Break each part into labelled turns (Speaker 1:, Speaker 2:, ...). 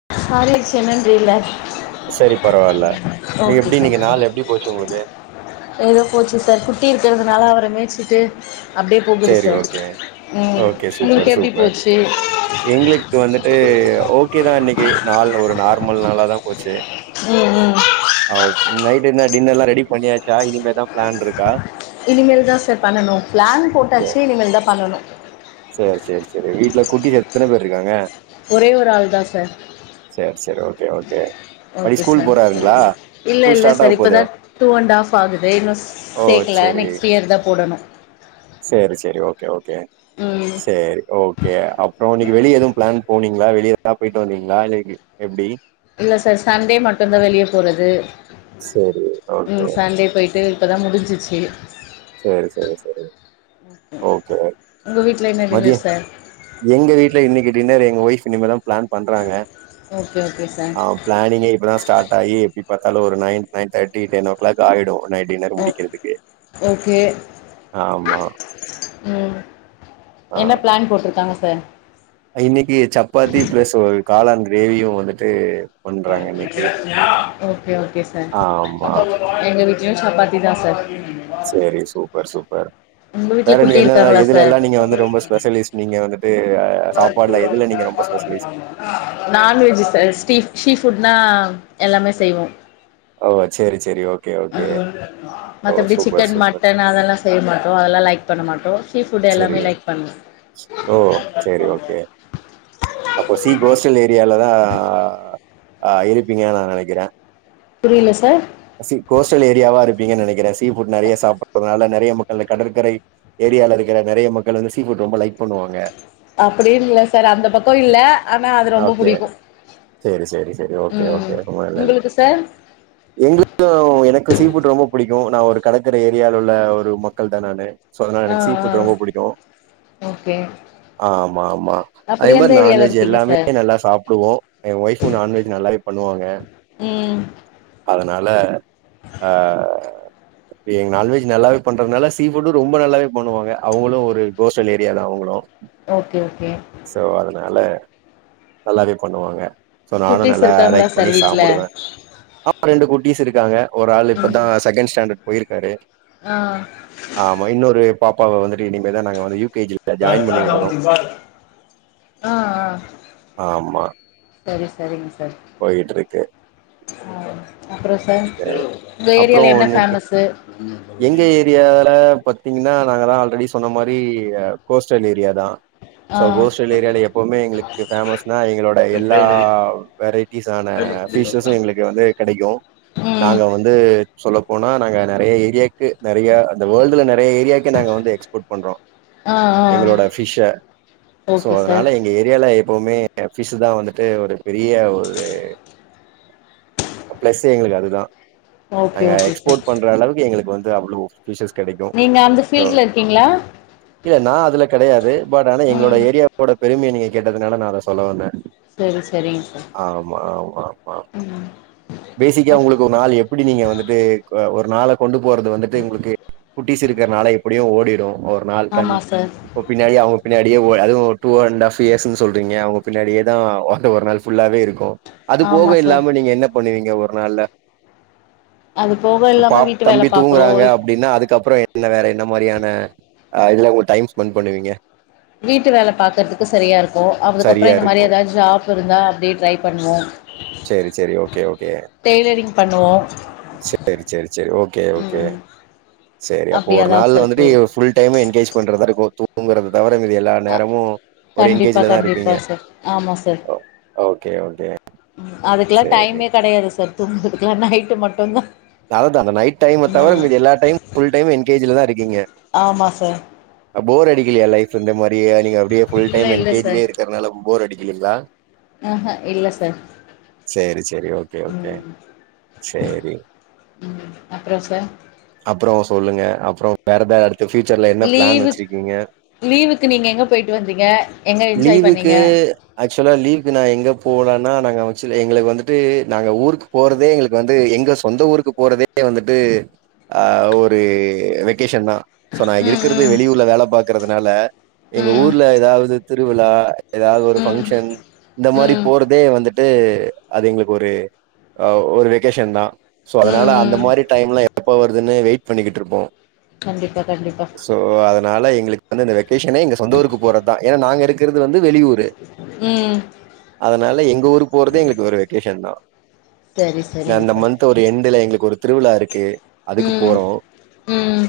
Speaker 1: [unintelligible] [unintelligible]
Speaker 2: சரி பரவால்ல. நீ
Speaker 1: ஓகே
Speaker 2: எப்டி
Speaker 1: சார்
Speaker 2: இன்னைக்கு நாள் எப்டி போச்சு உங்களுக்கு?
Speaker 1: ஏதோ போச்சு சார் கு குட்டி இருக்கிறதுனால அவர மேச்சுட்டு
Speaker 2: சரி ஓகே ஓகே சூப்பர்
Speaker 1: உங்களுக்கு எப்படி
Speaker 2: சூப்பர்
Speaker 1: போச்சு
Speaker 2: எங்களுக்கு வந்துட்டு ஓகே தான் ஓகே நாள் ஒரு நார்ம [unintelligible] நல்லா தான் போச்சு
Speaker 1: ம் ம்
Speaker 2: ஆ ஓகே நைட்டு் என் டின்னர்லா ரெடி பண்ணியாச்சா இனிமேதான் பிளான்ருக்கா
Speaker 1: இனிமேல் தான் சார் பண்ணனு பிளான் போட்டு டாச்சு இனிமேல் தா பண்ணணு
Speaker 2: சேரி சேரி சேரி வீட்ல குட்டி எத்தன பேர் இருக்காங்க.
Speaker 1: ஒரே ஒரு ஆள் தா சார்.
Speaker 2: சரி, சரி. Okay, okay. படி
Speaker 1: ஓகே
Speaker 2: ஸ்கூல்
Speaker 1: சார்.
Speaker 2: போறாருங்களா?
Speaker 1: இல்ல
Speaker 2: ஸ்கூல்
Speaker 1: இல்ல
Speaker 2: ஸ்டார்ட் ஆக
Speaker 1: சார்
Speaker 2: போகுது.
Speaker 1: இப்பதா டூஅண்ட்ஆஃப் ஆகுது. இன்னு
Speaker 2: ஓ!
Speaker 1: சேக்கல,
Speaker 2: சரி.
Speaker 1: நெக்ஸ்ட் இயர்தா போடணும். ம்
Speaker 2: சேரி ஓகே அப்புறம் இன்னைக்கு வெளிய எதுவு பிளான். போனீங்ளா வெளிய ஏதாவது போயிட்டு வந்தீங்களா [unintelligible] எப்டி.
Speaker 1: இல்ல சார் சண்டே மட்டுந்தா வெளிய போறது.
Speaker 2: சரி ஓகே.
Speaker 1: உம் சண்டே போயிட்டு. இப்போ தா முடிஞ்சிச்சு.
Speaker 2: சேரி சேரி சேரி, ஓகே
Speaker 1: உங்க வீட்ல என்ன டின்னர்
Speaker 2: மதியம்
Speaker 1: சார்
Speaker 2: எங்க வீட்ல இன்னைக்கு டின்னர் எங்க ஒய்ஃப். என்னங்க மேடம். ப்ளான் பண்றாங்க,
Speaker 1: ஓகே ஓகே சார்
Speaker 2: அ ப்ளானிங்கே இப்பதா ஸ்டார்ட் ஆகிப் ப்ரிப்பர். தாலு ஒரு nine nine thirty ten o'clock ஆயிடு நைட் டின்னர்
Speaker 1: ஓகே
Speaker 2: முடிக்கிறதுக்கு.
Speaker 1: ஓகே,
Speaker 2: ஆமா
Speaker 1: ம்.
Speaker 2: ஆ
Speaker 1: என்ன ப்ளான் போட்ரு ட்டாங்க சார்.
Speaker 2: வேவியும் வந்துட்டு. பண்றாங்க இன்னைக்கு
Speaker 1: [unintelligible] ஓகே ஓகே சார்.
Speaker 2: ஆமா
Speaker 1: [unintelligible] எங்க வீட் லயு சப்பாத்தி தா சார்.
Speaker 2: சேரி சூப்பர் சூப்பர்,
Speaker 1: உங்க வீட்ல
Speaker 2: வேற நீ
Speaker 1: குட்டி
Speaker 2: என்ன
Speaker 1: இருக்காங்களா சார்
Speaker 2: இதுலல்லா நீங்க வந்து ரொம்ப ஸ்பெஷலிஸ் நீங்க வந்துட்டு. சாப்பாடுல எதுல நீங்க ரொம்ப ஸ்பெஷலிஸ்ட்
Speaker 1: [unintelligible] நான்வெஜ் சார். ஸ்டீ சீ ஃபுட்னா எல்லாமே செய்வோம்.
Speaker 2: ஓ சேரி சேரி ஓகே ஓகே ஓ
Speaker 1: மத்தபடி
Speaker 2: சூப்பர்
Speaker 1: சிக்கன்
Speaker 2: சூப்பர்
Speaker 1: மட்டன் அதெல்லா செய்ய மாட்டோ அதெல்லா லைக். பண்ணமாட்டோ.
Speaker 2: செரி. ஓ சேர். கே ஓகே. அப்போ சி கோஸ்டல் ஏரியாலதா ஆ இருப்பீங்கன் நா நெனைக்கிறே
Speaker 1: புரியல சார்
Speaker 2: சி கோஸ்டல் ஏரியாவா இருப்பீங்க நெனைக்கறே சீ ஃபுட் நெறைய சாப்புடுறதனால ந றைய மக்கள் கடற்கரை ஏரியால இருக்குற நெறைய மக்கள் வந்து சீஃபுட் ரொம்ப லைக் பண்ணுவாங்க
Speaker 1: அப்டி இல்ல சார் அந்த பக்
Speaker 2: ஓக்கே செரி செரி செரி ஓக்கே
Speaker 1: ம்
Speaker 2: ஓக்கே ரொம்ப நல்லது
Speaker 1: உங்களுக்கு சார்
Speaker 2: எங்களுக்கு எனக்கு சீஃபுட் ரொம்ப புடி மோ நா ஒரு கடைக்கறி ஏரியால உள்ள ஒரு மக்கள் தா நானு சோ அதனால
Speaker 1: ஆ
Speaker 2: எனக் சீஃபெட்
Speaker 1: ஆ
Speaker 2: ரொம்ப புடிக்கோ
Speaker 1: ஓகே
Speaker 2: ஆ ஆமா ஆமா ஆ
Speaker 1: அப்படி
Speaker 2: இன்
Speaker 1: எந்த ஏரியால
Speaker 2: நான்வெஜ்
Speaker 1: இருக்கீங்க
Speaker 2: எல்லாமே
Speaker 1: சார்
Speaker 2: நல்லா சாப்புடுவோ என் ஒயுஃபூ நான்வெஜ் நல்லாவே பண்ணுவாங்க.
Speaker 1: ம்
Speaker 2: அ னால ஆ எங்க அன்னைக்கு நல்லாவே பண்றதனால சீஃபுட்டோ ரொம்ப நல்லாவே பண்ணுவாங்க அவ்வளவு ஒரு கோஸ்டல் ஏரியா தா அவுங்களு
Speaker 1: ஓக்கே ஓக்கே
Speaker 2: தனால நல்லாவே பண்ணுவாங்க சோ நானு
Speaker 1: குட்டீஸ்
Speaker 2: நல்லா
Speaker 1: இருக்காங்களா
Speaker 2: லைக்
Speaker 1: சார்
Speaker 2: பண்ணி
Speaker 1: வீட்ல
Speaker 2: சாப்புடுவே அ ரெண்டு கோ ட்டீஸ் இருக்காங்க ஒரு ஆளு
Speaker 1: ம்
Speaker 2: இப்பதா செகண்ட் ஸ்டாண்டர்ட் போயிருக்காரு
Speaker 1: ஆ
Speaker 2: ஆமா இன்னுரு பாப்பாவ வந்துட்டு இனிமே தா நாங்க வந்து யூ கே ஜி ல ஜாயின் பண்ணி
Speaker 1: ஆ
Speaker 2: விடணு
Speaker 1: ஆ
Speaker 2: ஆமா
Speaker 1: சரி சரிங் சா ர்
Speaker 2: போயிட்ருக்கு
Speaker 1: அப்ற சார்
Speaker 2: சரி
Speaker 1: உங்க
Speaker 2: அப்றோ
Speaker 1: ஏரியால என்ன
Speaker 2: இன்னைக்கு
Speaker 1: ஃபேமஸு
Speaker 2: பத்திங்கனா நாங்கலா ஆல்ரெடி சொன்ன மாரி கோஸ்டல் ஏரியா தா
Speaker 1: ஆ
Speaker 2: சோ கோஸ்டல் ஏரியால எப்போமே எங்ளுக்கு ஃபேமஸ்னா எங்களோட எல்லா வெரைட்டிஸான ஃபிஷ்ஷஸு எங்ளுக்கு வந்து கெடைக்கு
Speaker 1: ம்
Speaker 2: நாங்க வந்து சொல்ல போனா நாங்க நறைய ஏரியாக்கு நறையா அந்த வேர்ல்டுல ந றைய ஏரியாக்கு நாங்க வந்து எக்ஸ்போர்ட் பண்றோ
Speaker 1: ஆ ஆ
Speaker 2: எங்களோட ஃபிஷ்ஷ சோ
Speaker 1: ஓகே சார்
Speaker 2: அதனால எங்க ஏரியால எப் எப்பவுமே ஃபிஷ்ஷு தா வந்துட்டு ஒரு பெரிய ஒரு ப்ளஸே எங்ளுக்கு அதுதா
Speaker 1: ஓகே
Speaker 2: நாங்க
Speaker 1: ஓகே சார்
Speaker 2: எக்ஸ்போர்ட் பண்ற அளவுக்கு எங்ளுக்கு வந் து அவ்ளோ ஃபிஷஸ் கெடைக்கு
Speaker 1: நீங்க அந்த
Speaker 2: சோ
Speaker 1: ஃபீல்ட்ல இருக்கீங்களா
Speaker 2: இல்ல நா அதுல கெடையாது பட் ஆனா எங்களோட
Speaker 1: ம்
Speaker 2: ஏரியாவோட பெருமைய நீங்க கேட்டதுனால நா அத சொல்ல வந்த
Speaker 1: சரி சரிங்க சார்
Speaker 2: ஆமா ஆமா ஆமா
Speaker 1: ம்
Speaker 2: பேசிக்கா உங்ளுக்கு ஒரு நாள் எப்டி நீங்க வந்துட்டு ஒரு நாள கொண்டு போறது வந்துட்டு உங்ளுக்கு குட்டிஸ் இருக்கிறனால எப்படியு ஓடிடு ஒரு நாள் கண்
Speaker 1: ஆமா சார்
Speaker 2: இப்ப பின்னாடிய அவுங்க பின்னாடியே அதுவு டூ அண்ட் ஹாப் இயர்ஸ்ன்னு சொல்றீங்க அவுங்க பின்னாடியே தா வந்து ஒரு நாள் ஃபுல்லாவே இருக்கு அது போக
Speaker 1: ஆமா சார்
Speaker 2: இல்லாம நீங்க என்ன பண்ணுவீங்க வொர் என்னால
Speaker 1: அது போக
Speaker 2: இப்ப பா
Speaker 1: இல்லாம வீட்டு வேல
Speaker 2: தம்பி
Speaker 1: பாக்குறோ
Speaker 2: தூங்குறாங்க அப்படின்னா அதுக்கப்புறம் என்ன வேற என்ன மாரியான ஆ இல்ல உங்க டைம் ஸ்பென்ட் பண்ணுவீங்க
Speaker 1: வீட்டு வேல பாக்குறதுக்கு சரியா இருக்கு அதுக்கப்புறம் இந்த மாரி எதாச்சும் ஜாப் இருந்தா அப்டியே ட்ரை பண்ணுவோ
Speaker 2: சேரி சேரி ஓகே ஓகே
Speaker 1: டெய்லரிங் பண்ணுவோ
Speaker 2: சேரி சேரி சேரி ஓகே ஓகே
Speaker 1: ம்
Speaker 2: சேரி அப்போ ஒரு
Speaker 1: அப்டியாதா
Speaker 2: நாள்
Speaker 1: சார்
Speaker 2: வந்துட்டு
Speaker 1: போது
Speaker 2: ஃபுல் டைம் எங்கேஜ் பண்றதா இருக்கு தூ தூங்குறது தவற மீதி எல்லா நேரமு ஒரு
Speaker 1: கண்டிப்பா
Speaker 2: என்கேஜலதா
Speaker 1: கண்டிப்பா
Speaker 2: இருப்பீங்க
Speaker 1: சார் ஆமா சார்
Speaker 2: ஓகே ஓகே
Speaker 1: ம் அதுக்கெல்லா
Speaker 2: சேரி
Speaker 1: டைமே கெடையாது சார் தூங்குறதுக்கெல்லா நைட்டு மட்டுந்தா
Speaker 2: அதா அந்த நைட் டைம் தவிர
Speaker 1: ம்
Speaker 2: மீதி எல்லா டைம் ஃபுல் டைம் என்கேஜ்லதா இருக்கீங்க
Speaker 1: ஆமா சார்
Speaker 2: போர் அடிக்கலயா லைஃப் இந்த மாரி நீங்க நநீங்க அப்படியே ஃபுல்
Speaker 1: இல்ல
Speaker 2: டைம்
Speaker 1: இல்ல சார்
Speaker 2: என்கேஜ்லயே இருக்கிறனால போர் அடிக்கிலிங்களா
Speaker 1: ஆஹ இல்ல சார்
Speaker 2: சேரி சேரி ஓகே ஓகே
Speaker 1: ம்
Speaker 2: சேரி
Speaker 1: ம் அப்புறோ சார்
Speaker 2: அப்புற சொல்லுங்க அப்புறம் வேற எ பூச்சர்ல என்ன பிளான்
Speaker 1: லீவு
Speaker 2: வச்சிருக்கீங்க
Speaker 1: லீவுக்கு நீங்க எங்க போயிட்டு வந்தீங்க எங்க என்ஜாய்
Speaker 2: லீவுக்கு
Speaker 1: பண்ணீங்க
Speaker 2: ஆக்சுவலா லீவ் போலனா நாங்க ஆக்சுலி எங்களுக்கு வந்துட்டு நாங்க ஊருக்கு போறதே எங்களுக்கு வந்து எங்க சொந்த ஊருக்கு போறதே வந்துட்டு ஆ ஒரு வெகேஷன் தா சோ நான்
Speaker 1: ம்
Speaker 2: இருக்குறது
Speaker 1: ம்
Speaker 2: வெளியூர்ல வேல பாக் இருக்கிறதுனால எங்க
Speaker 1: ம்
Speaker 2: ஊர்ல எதாவது திருவிழா எதாவது ஒரு
Speaker 1: ம்
Speaker 2: ஃபங்க்ஷன் இந்த மாரி
Speaker 1: ம்
Speaker 2: போறதே வந்ட்டு அது அது எங்களுக்கு ஒரு ஒரு வெகேஷன் தா சோ அதனால
Speaker 1: ம்
Speaker 2: அந்த
Speaker 1: ம்
Speaker 2: மாரி டைம்ல எப்பவ இதுன்னு வெயிட் பண்ணிக்கிட்டு இருப்போ
Speaker 1: கண்டிப்பா கண்டிப்பா
Speaker 2: சோ அதனால எங்களுக்கு [unintelligible] பேஷனே எங்க சொந்த ஊருக்கு போர்தா. ஏன்னா நாங்க இருக் கிருது வந்து வெளியூரு
Speaker 1: ம்
Speaker 2: அதனால எங்க ஊருக்கு போறதே எங்களுக்கு ஒரு வெக்கேஷன் தா.
Speaker 1: சரி
Speaker 2: [unintelligible]
Speaker 1: சரிங்க
Speaker 2: அந்த
Speaker 1: சார்
Speaker 2: மன்த்து ஒரு எண்டுல எங்களுக்கு ஒரு திருவிழா இருக் கே அதுக்கு
Speaker 1: ம்
Speaker 2: போறோ.
Speaker 1: ம்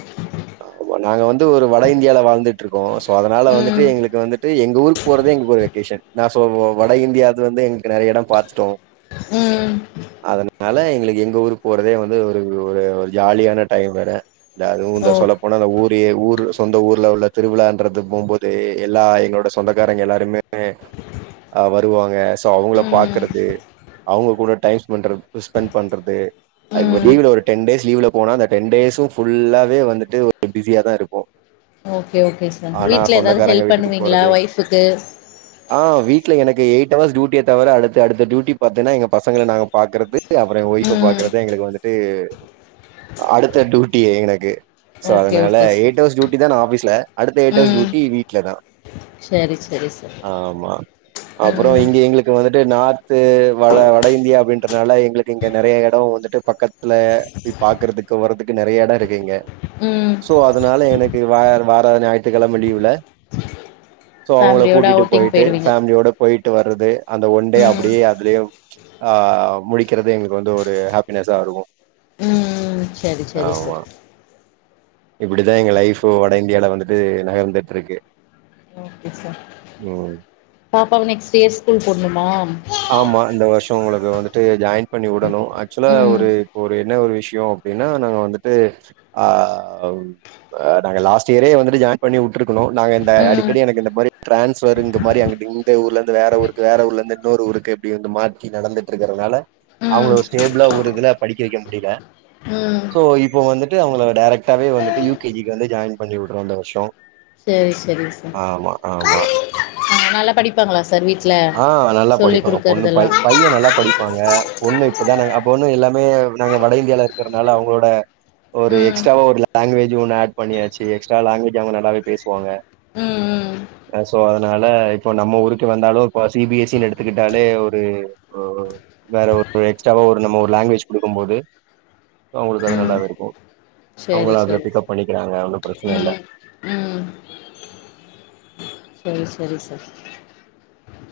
Speaker 2: ஆமா நாங்க வந் து ஒரு வட இந்தியால வாழ்ந்துட்ருக்கோ இப்போ அதனால வந்துட்டு
Speaker 1: ம்
Speaker 2: எங்களுக்கு வந்துட்டு எங் க ஊருக்கு போறதே எங்களுக்கு ஒரு வெக்கேஷன் [unintelligible] ப்போ வ வட இந்தியாது வந்து எங்களுக்கு நெறைய எடோ பாத்துட்டோ.
Speaker 1: ம்
Speaker 2: அதனால எங்களுக்கு எங்க ஊருக்கு போறதே வந்து ஒரு ஒரு ஒரு ஜாலியான டயம் வேற. [unintelligible] அதுவு இந்த
Speaker 1: ஓ
Speaker 2: சொல்ல போனா அந்த ஊரயே ஊரு சொந்த ஊர்ல உள்ள திருவிழான்றது போம்போது எல்லா எங்களோட சொந்தக்காரங்க எல்லாருமே அஹ் வருவாங்க. சோ அவுங்கள
Speaker 1: ம்
Speaker 2: பாக்கறது, அவங்க கூட டைம் ஸ்பண்ட்றது ஸ்பெண்ட் பண்றது அதுக்கு இப்ப
Speaker 1: ம்
Speaker 2: லீவ்ல ஒரு டென் டேஸ் லீவ்ல போனா அந்த டென் டேஸு ஃபுல்லாவே வந்துட்டு ஒரு பிஸியா தா இருப்போ
Speaker 1: ஓகே, ஓகே சார். வீட்ல எதாவது ஹெல்ப்
Speaker 2: வீட்டுக்கு
Speaker 1: பண்ணுவீங்களா
Speaker 2: போறது.
Speaker 1: ஒய்ஃப்புக்கு?
Speaker 2: ஆ வீட்ல எனக்கு எயிட் அவர்ஸ் ட்யூட்டிய தவர, அடுத்து அடுத்த ட்யூட்டி பாத்தேன்னா எங்க பசங்கள நாங்க பாக்கறது, அப்றம் ஏ ஒய்ஃப்ப
Speaker 1: ம்
Speaker 2: பாக்கறது தா எங்களுக்கு வந்துட்டு அடுத்த டியூட்டியே எனக்கு. ஸோ
Speaker 1: ஓகே
Speaker 2: அதனால
Speaker 1: okay sir
Speaker 2: eight hours duty தா நா ஆஃபீஸ்ல. அடுத்த எய்ட் அவர்ஸ்
Speaker 1: ம்
Speaker 2: ட்யூட்டி வீட்ல தா.
Speaker 1: சரி சரி சார்
Speaker 2: ஆமா அப்றோ
Speaker 1: ம்
Speaker 2: இங்க எங்களுக்கு வந்துட் ட்டு நார்த்து வட வட இந்தியா அப்டின்றனால எங்களுக்கு இங்க நெறைய எடோ வந்துட்டு பக்கத்துல போய் பாக்கறதுக்கு வரதுக்கு நெறைய எடோ இருக்கு இங்க.
Speaker 1: ம்
Speaker 2: சோ அதுனால எனக்கு வா வார ஞாயித்துக்கெழம லீவுல சோ அவங்கள
Speaker 1: ஃபேமிலியோட
Speaker 2: கூட்டிட்டு
Speaker 1: அவுட்டிங்
Speaker 2: போய்ட்டு
Speaker 1: போயிடுவீங்க
Speaker 2: ஃபேம்லியோட போ போயிட்டு வரது அந்த ஒன்டே
Speaker 1: ம்
Speaker 2: அப்டியே அதுலேவு ஆஹ் முடிக்கறது எங்களுக்கு வந்து ஒரு ஹேப்பினஸ்ஸா இருக்கு.
Speaker 1: சரி, சரி சார்
Speaker 2: இப்படித்தா எங்க லைஃப்பு வட இந்தியாவுல வந்துட்டு நகந்துட்ருக்கு.
Speaker 1: கே சார்
Speaker 2: உம்
Speaker 1: பாப்பாவ நெக்ஸ்ட் இயர் ஸ்கூல் போட்ணுமா?
Speaker 2: அவங்களுக்கு வந்துட்டு ஜாயின் பண்ணிவுடணு. ஆக்ச்சுலா
Speaker 1: ம்
Speaker 2: ஒரு இப்ப ஒரு என்ன ஒரு விஷ்யோ அப்டின்னா நாங்க வந்துட்டு ஆ, ஆவ் ஆ நாங்க லாஸ்ட் இயரே வந்துட்டு ஜாயின் பண்ணி வுட்ருக்கணு, நாங்க இந்த
Speaker 1: ம்
Speaker 2: அடிக்கடி எனக்கு இந்த மாரி ட்ரான்ஸ் ஃபெர்ங்க மாரி அங்கிட்டு, இங்கிட்டு, ஊர்லருந்து வேற ஊருக்கு, வேற ஊர்லருந்து இன்னோரு ஊருக்கு அப்டி வந்து மாத்தி நடந்துட்டு இருக்கறனால
Speaker 1: ம்
Speaker 2: அவங்கள ஸ்டேபிளா ஒரு இதுல படிக்க வெக்க முடில.
Speaker 1: ம்
Speaker 2: சோ இப்போ வந்துட்டு அவங்கள டைரக்டாவே வந்துட்டு யு கே ஜி க்கு வந்து ஜாயின் பண்ணிவுட்றோ இந்த வர்ஷோ
Speaker 1: செரி, செரிங் சார் நல்லா படிப்பாங்களா சார் வீட்ல
Speaker 2: ஆஹ் நல்லா
Speaker 1: சொல்லி
Speaker 2: படிப்பாங்க பொண்ணு, பை
Speaker 1: குடுக்கறதெல்லா
Speaker 2: பைய நல்லா படிப்பாங்க. பொண் [unintelligible] இப்பதானுங் அப்ப வந்து எல்லாமே நாங்க வட இந்தியால இருக்கறனால அவுங்களோட ஒரு
Speaker 1: ம்
Speaker 2: எக்ஸ்ட்ராவா ஒரு லாங்குவேஜ் ஒன்னு ஆட் பண்ணியாச்சி. எக்ஸ்ட்ரா லாங்வேஜு அவங்க நல்லாவே பேசுவாங்க.
Speaker 1: ம் ம்
Speaker 2: [unintelligible] சோ, அதனால இப்போ நம்ம ஊருக்கு வந்தாலு இப்ப சி பி எஸ் சி னு எடுத்துக்கிட்டாலே ஒரு ஒ ஒ வேற ஒரு எக்ஸ்ட்ராவா ஒரு நம்ம ஒரு லேங்வேஜ் குடுக்கம்போது அவங்களுக்கு அது
Speaker 1: ம்
Speaker 2: நல்லாவே இருக்கு.
Speaker 1: சரி
Speaker 2: அவுங்கள அதுல
Speaker 1: சரி
Speaker 2: பிக்கப் பண்ணிக்கிறாங்க ஒன்னு பிரச்சன இல்ல
Speaker 1: ம் ம் சேரி சேரி சார்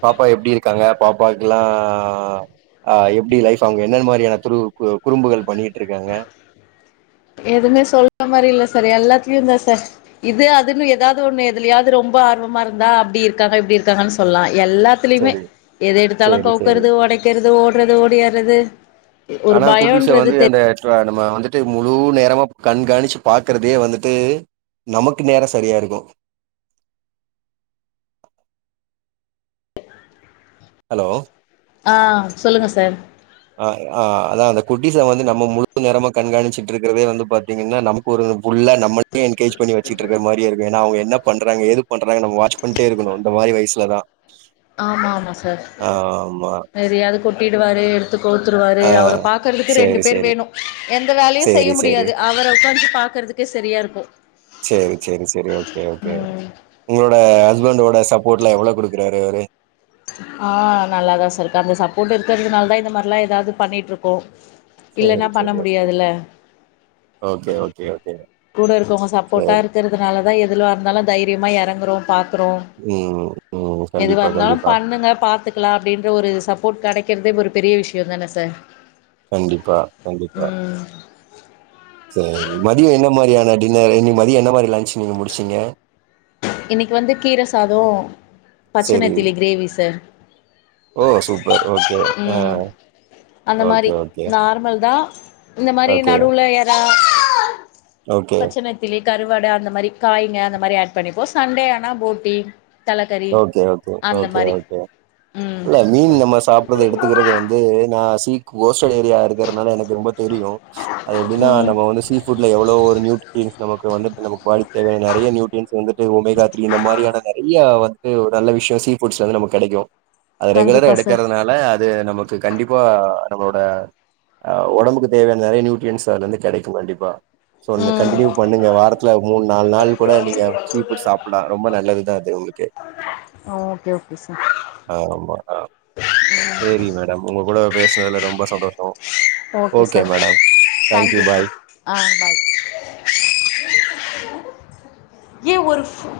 Speaker 2: பாப்பா எப்டி இருக்காங்க பாப்பாக்குலா ஆஹ் எப்டி லைஃப் அவங்க என்னென் மாரியான துரு கு குறும்புகள் பண்ணிட்ருக்காங்க
Speaker 1: எதுமே சொல்ல மாரி இல்ல சார் எல்லாத்துலயு தா சார் இது அதுன்னு எதாவது ஒன்னு எதுலயாது ரொம்ப ஆர்வமா இருந்தா அப்டி இருக்காங்க இப்டி இருக்காங்கன் சொல்லா எல்லாத்லய்மே
Speaker 2: சரி
Speaker 1: எத எடுத்தாலு
Speaker 2: சேரி சேரி
Speaker 1: கவுக்கறது ஒடைக்கிறது ஓடறது ஒடியாறது ஒரு பயன்றது தெர்
Speaker 2: த்தர நம்ம வந்துட்டு முழு நேரமா கண்காணிச்சு பாக்குறதே வந்துட்டு நமக்கு நேர சரியா இருக்கு ஹலோ
Speaker 1: ஆ சொல்லுங்க சார்
Speaker 2: ஆ ஆ அதா அந்த குட்டிஸ வந்து நம்ம முழு நேரமா கண்காணிச்சிட்டு இருக்றதே வந்து பாத்திங்கன்னா நமக்கு ஒரு புள்ள நம்ம யே என்கேஜ் பண்ணி வச்சிட்ருக்க மாரியே இருக்கு ஏனா அவுங்க என்ன பண்றாங்க ஏது பண்றாங்க நம்ம வாட்ச் பண்ணிட்டே இருக்கணு இந்த மாரி வயுசுலதா
Speaker 1: ஆமாமா சார்
Speaker 2: ஆமா.
Speaker 1: எதயாது கொட்டிடுவாரு கவுத்துருவாரு
Speaker 2: ஆ.
Speaker 1: அவர பாக்கறதுக்கு ரெண்டு
Speaker 2: சரி,
Speaker 1: பேர்
Speaker 2: சரி.
Speaker 1: வேணு எந்த வேலையு செய்ய
Speaker 2: சரி, சரி.
Speaker 1: முடியாது அவர உக்காஞ்சி பாக்குறதுக்கே சரியா இருக்கு
Speaker 2: சரி,
Speaker 1: ம்
Speaker 2: ட ஹஸ்பண்டோட சப்போர்ட்லா எவ்ளோ குடுக்கறாரு அவரு
Speaker 1: ஆ நல்லாதா சார்ருக்கு அந்த சப்போர்ட் இருக்கறதுனாலதா இந்த மார்லா எதாது பண்ணிட்ருக்கோ இல்லன்னா
Speaker 2: சேரி
Speaker 1: பண்ண
Speaker 2: சேரி
Speaker 1: முடியாதுல்ல
Speaker 2: ஓகே ஓகே ஓகே ஓகே
Speaker 1: கூட இருக்கவங்க சப்போர்ட்டா
Speaker 2: சரி.
Speaker 1: இருக்கறதுனால அதா எதுலா இருந்தாலு தைரியமா எறங்கறோ பாக் றோ
Speaker 2: ம், ம்.
Speaker 1: எதுவா
Speaker 2: கண்டிப்பா,
Speaker 1: இருந்தாலு
Speaker 2: கண்டிப்பா.
Speaker 1: பண்ணுங்க பாத்துக்லா அப்டின்ற ஒரு சப் போட் கெடைக்கறதே ஒரு பெரிய விஷயந்தான சார்
Speaker 2: கண்டிப்பா கண்டிப்பா
Speaker 1: ம்
Speaker 2: சேரி மதிய என்ன மாரியா ன டின்னரு இன்னைக் மதிய என்ன மாரி லன்ச் நீங்க முடிச்சிங்க
Speaker 1: இன்னைக்கு வந்து கீர சாதோ
Speaker 2: சரி.
Speaker 1: பச்சநெத்திலி க்ரேவி சார்
Speaker 2: ஓ சூப்பர் ஓகே ஆ
Speaker 1: ம் அந்த
Speaker 2: ஓகே
Speaker 1: மாரி
Speaker 2: ஓகே
Speaker 1: நார்மல்தா இந்த மாரி
Speaker 2: ஓகே
Speaker 1: நடுவுல எறா
Speaker 2: ஓகே
Speaker 1: பச்சநெத்திலி கருவாடு அந்த மாரி காய்ங்க அந்த மாரி ஆட் பண்ணிப்போ சண்டே ஆனா போட்டி தலக்கறி
Speaker 2: ஓகே ஓகே
Speaker 1: அந்த
Speaker 2: ஓகே
Speaker 1: மாரி
Speaker 2: ஓகே
Speaker 1: ம்
Speaker 2: இல்ல மீன் நம்ம சாப்படறது எடுத்துக்கறது வந்து நா சீ கோஸ்டல் ஏரியா இருக்கறனால எனக்கு ரொம்ப தெரியு அது எப்டினா
Speaker 1: ம்
Speaker 2: நம்ம வந்து சீ ஃபுட்ல எவ்ளோ ஒரு நியூட்ரியன்ஸ் நமக்கு வந்துட்டு நம்ம பாடிக்கு தேவையான நெறைய நியூட்ரியன்ட்ஸ் வந்துட்டு ஒமேகா த்ரீ இந்த மாரியான நெறையா வந் து ஒரு நல்ல விஷய சீ ஃபுட்ஸ்லந்து நமக்கு கெடைக்கு அது ரெகுலரா
Speaker 1: கண்டிப்பா சார்
Speaker 2: எடுக்கறதுனால அது நமக்கு கண்டிப்பா நம்ளோட அ ஒடம்புக்கு தேவையான நெறைய நியூட்ரியன்ஸ் அதுலந்து கெடைக்கு கண்டிப்பா சோ கண்டினியூ பண்ணுங்க வாரத்ல மூணு நால் நாள் கூட நீங்க சீஃபுட் சாப்பல்லா ரொம்ப நல்லதுதா அது உங்ளுக்கே
Speaker 1: ஓகே ஓகே சார்
Speaker 2: ஆமா ஆ சேரி மேடம் உங்க கூட பேஸ் னதுல ரெம்ப சந்தோஷோ
Speaker 1: okay sir
Speaker 2: madam
Speaker 1: thank
Speaker 2: thank you
Speaker 1: you
Speaker 2: bye
Speaker 1: sir ஆ பாய் ஏ ஒரு ஃபோ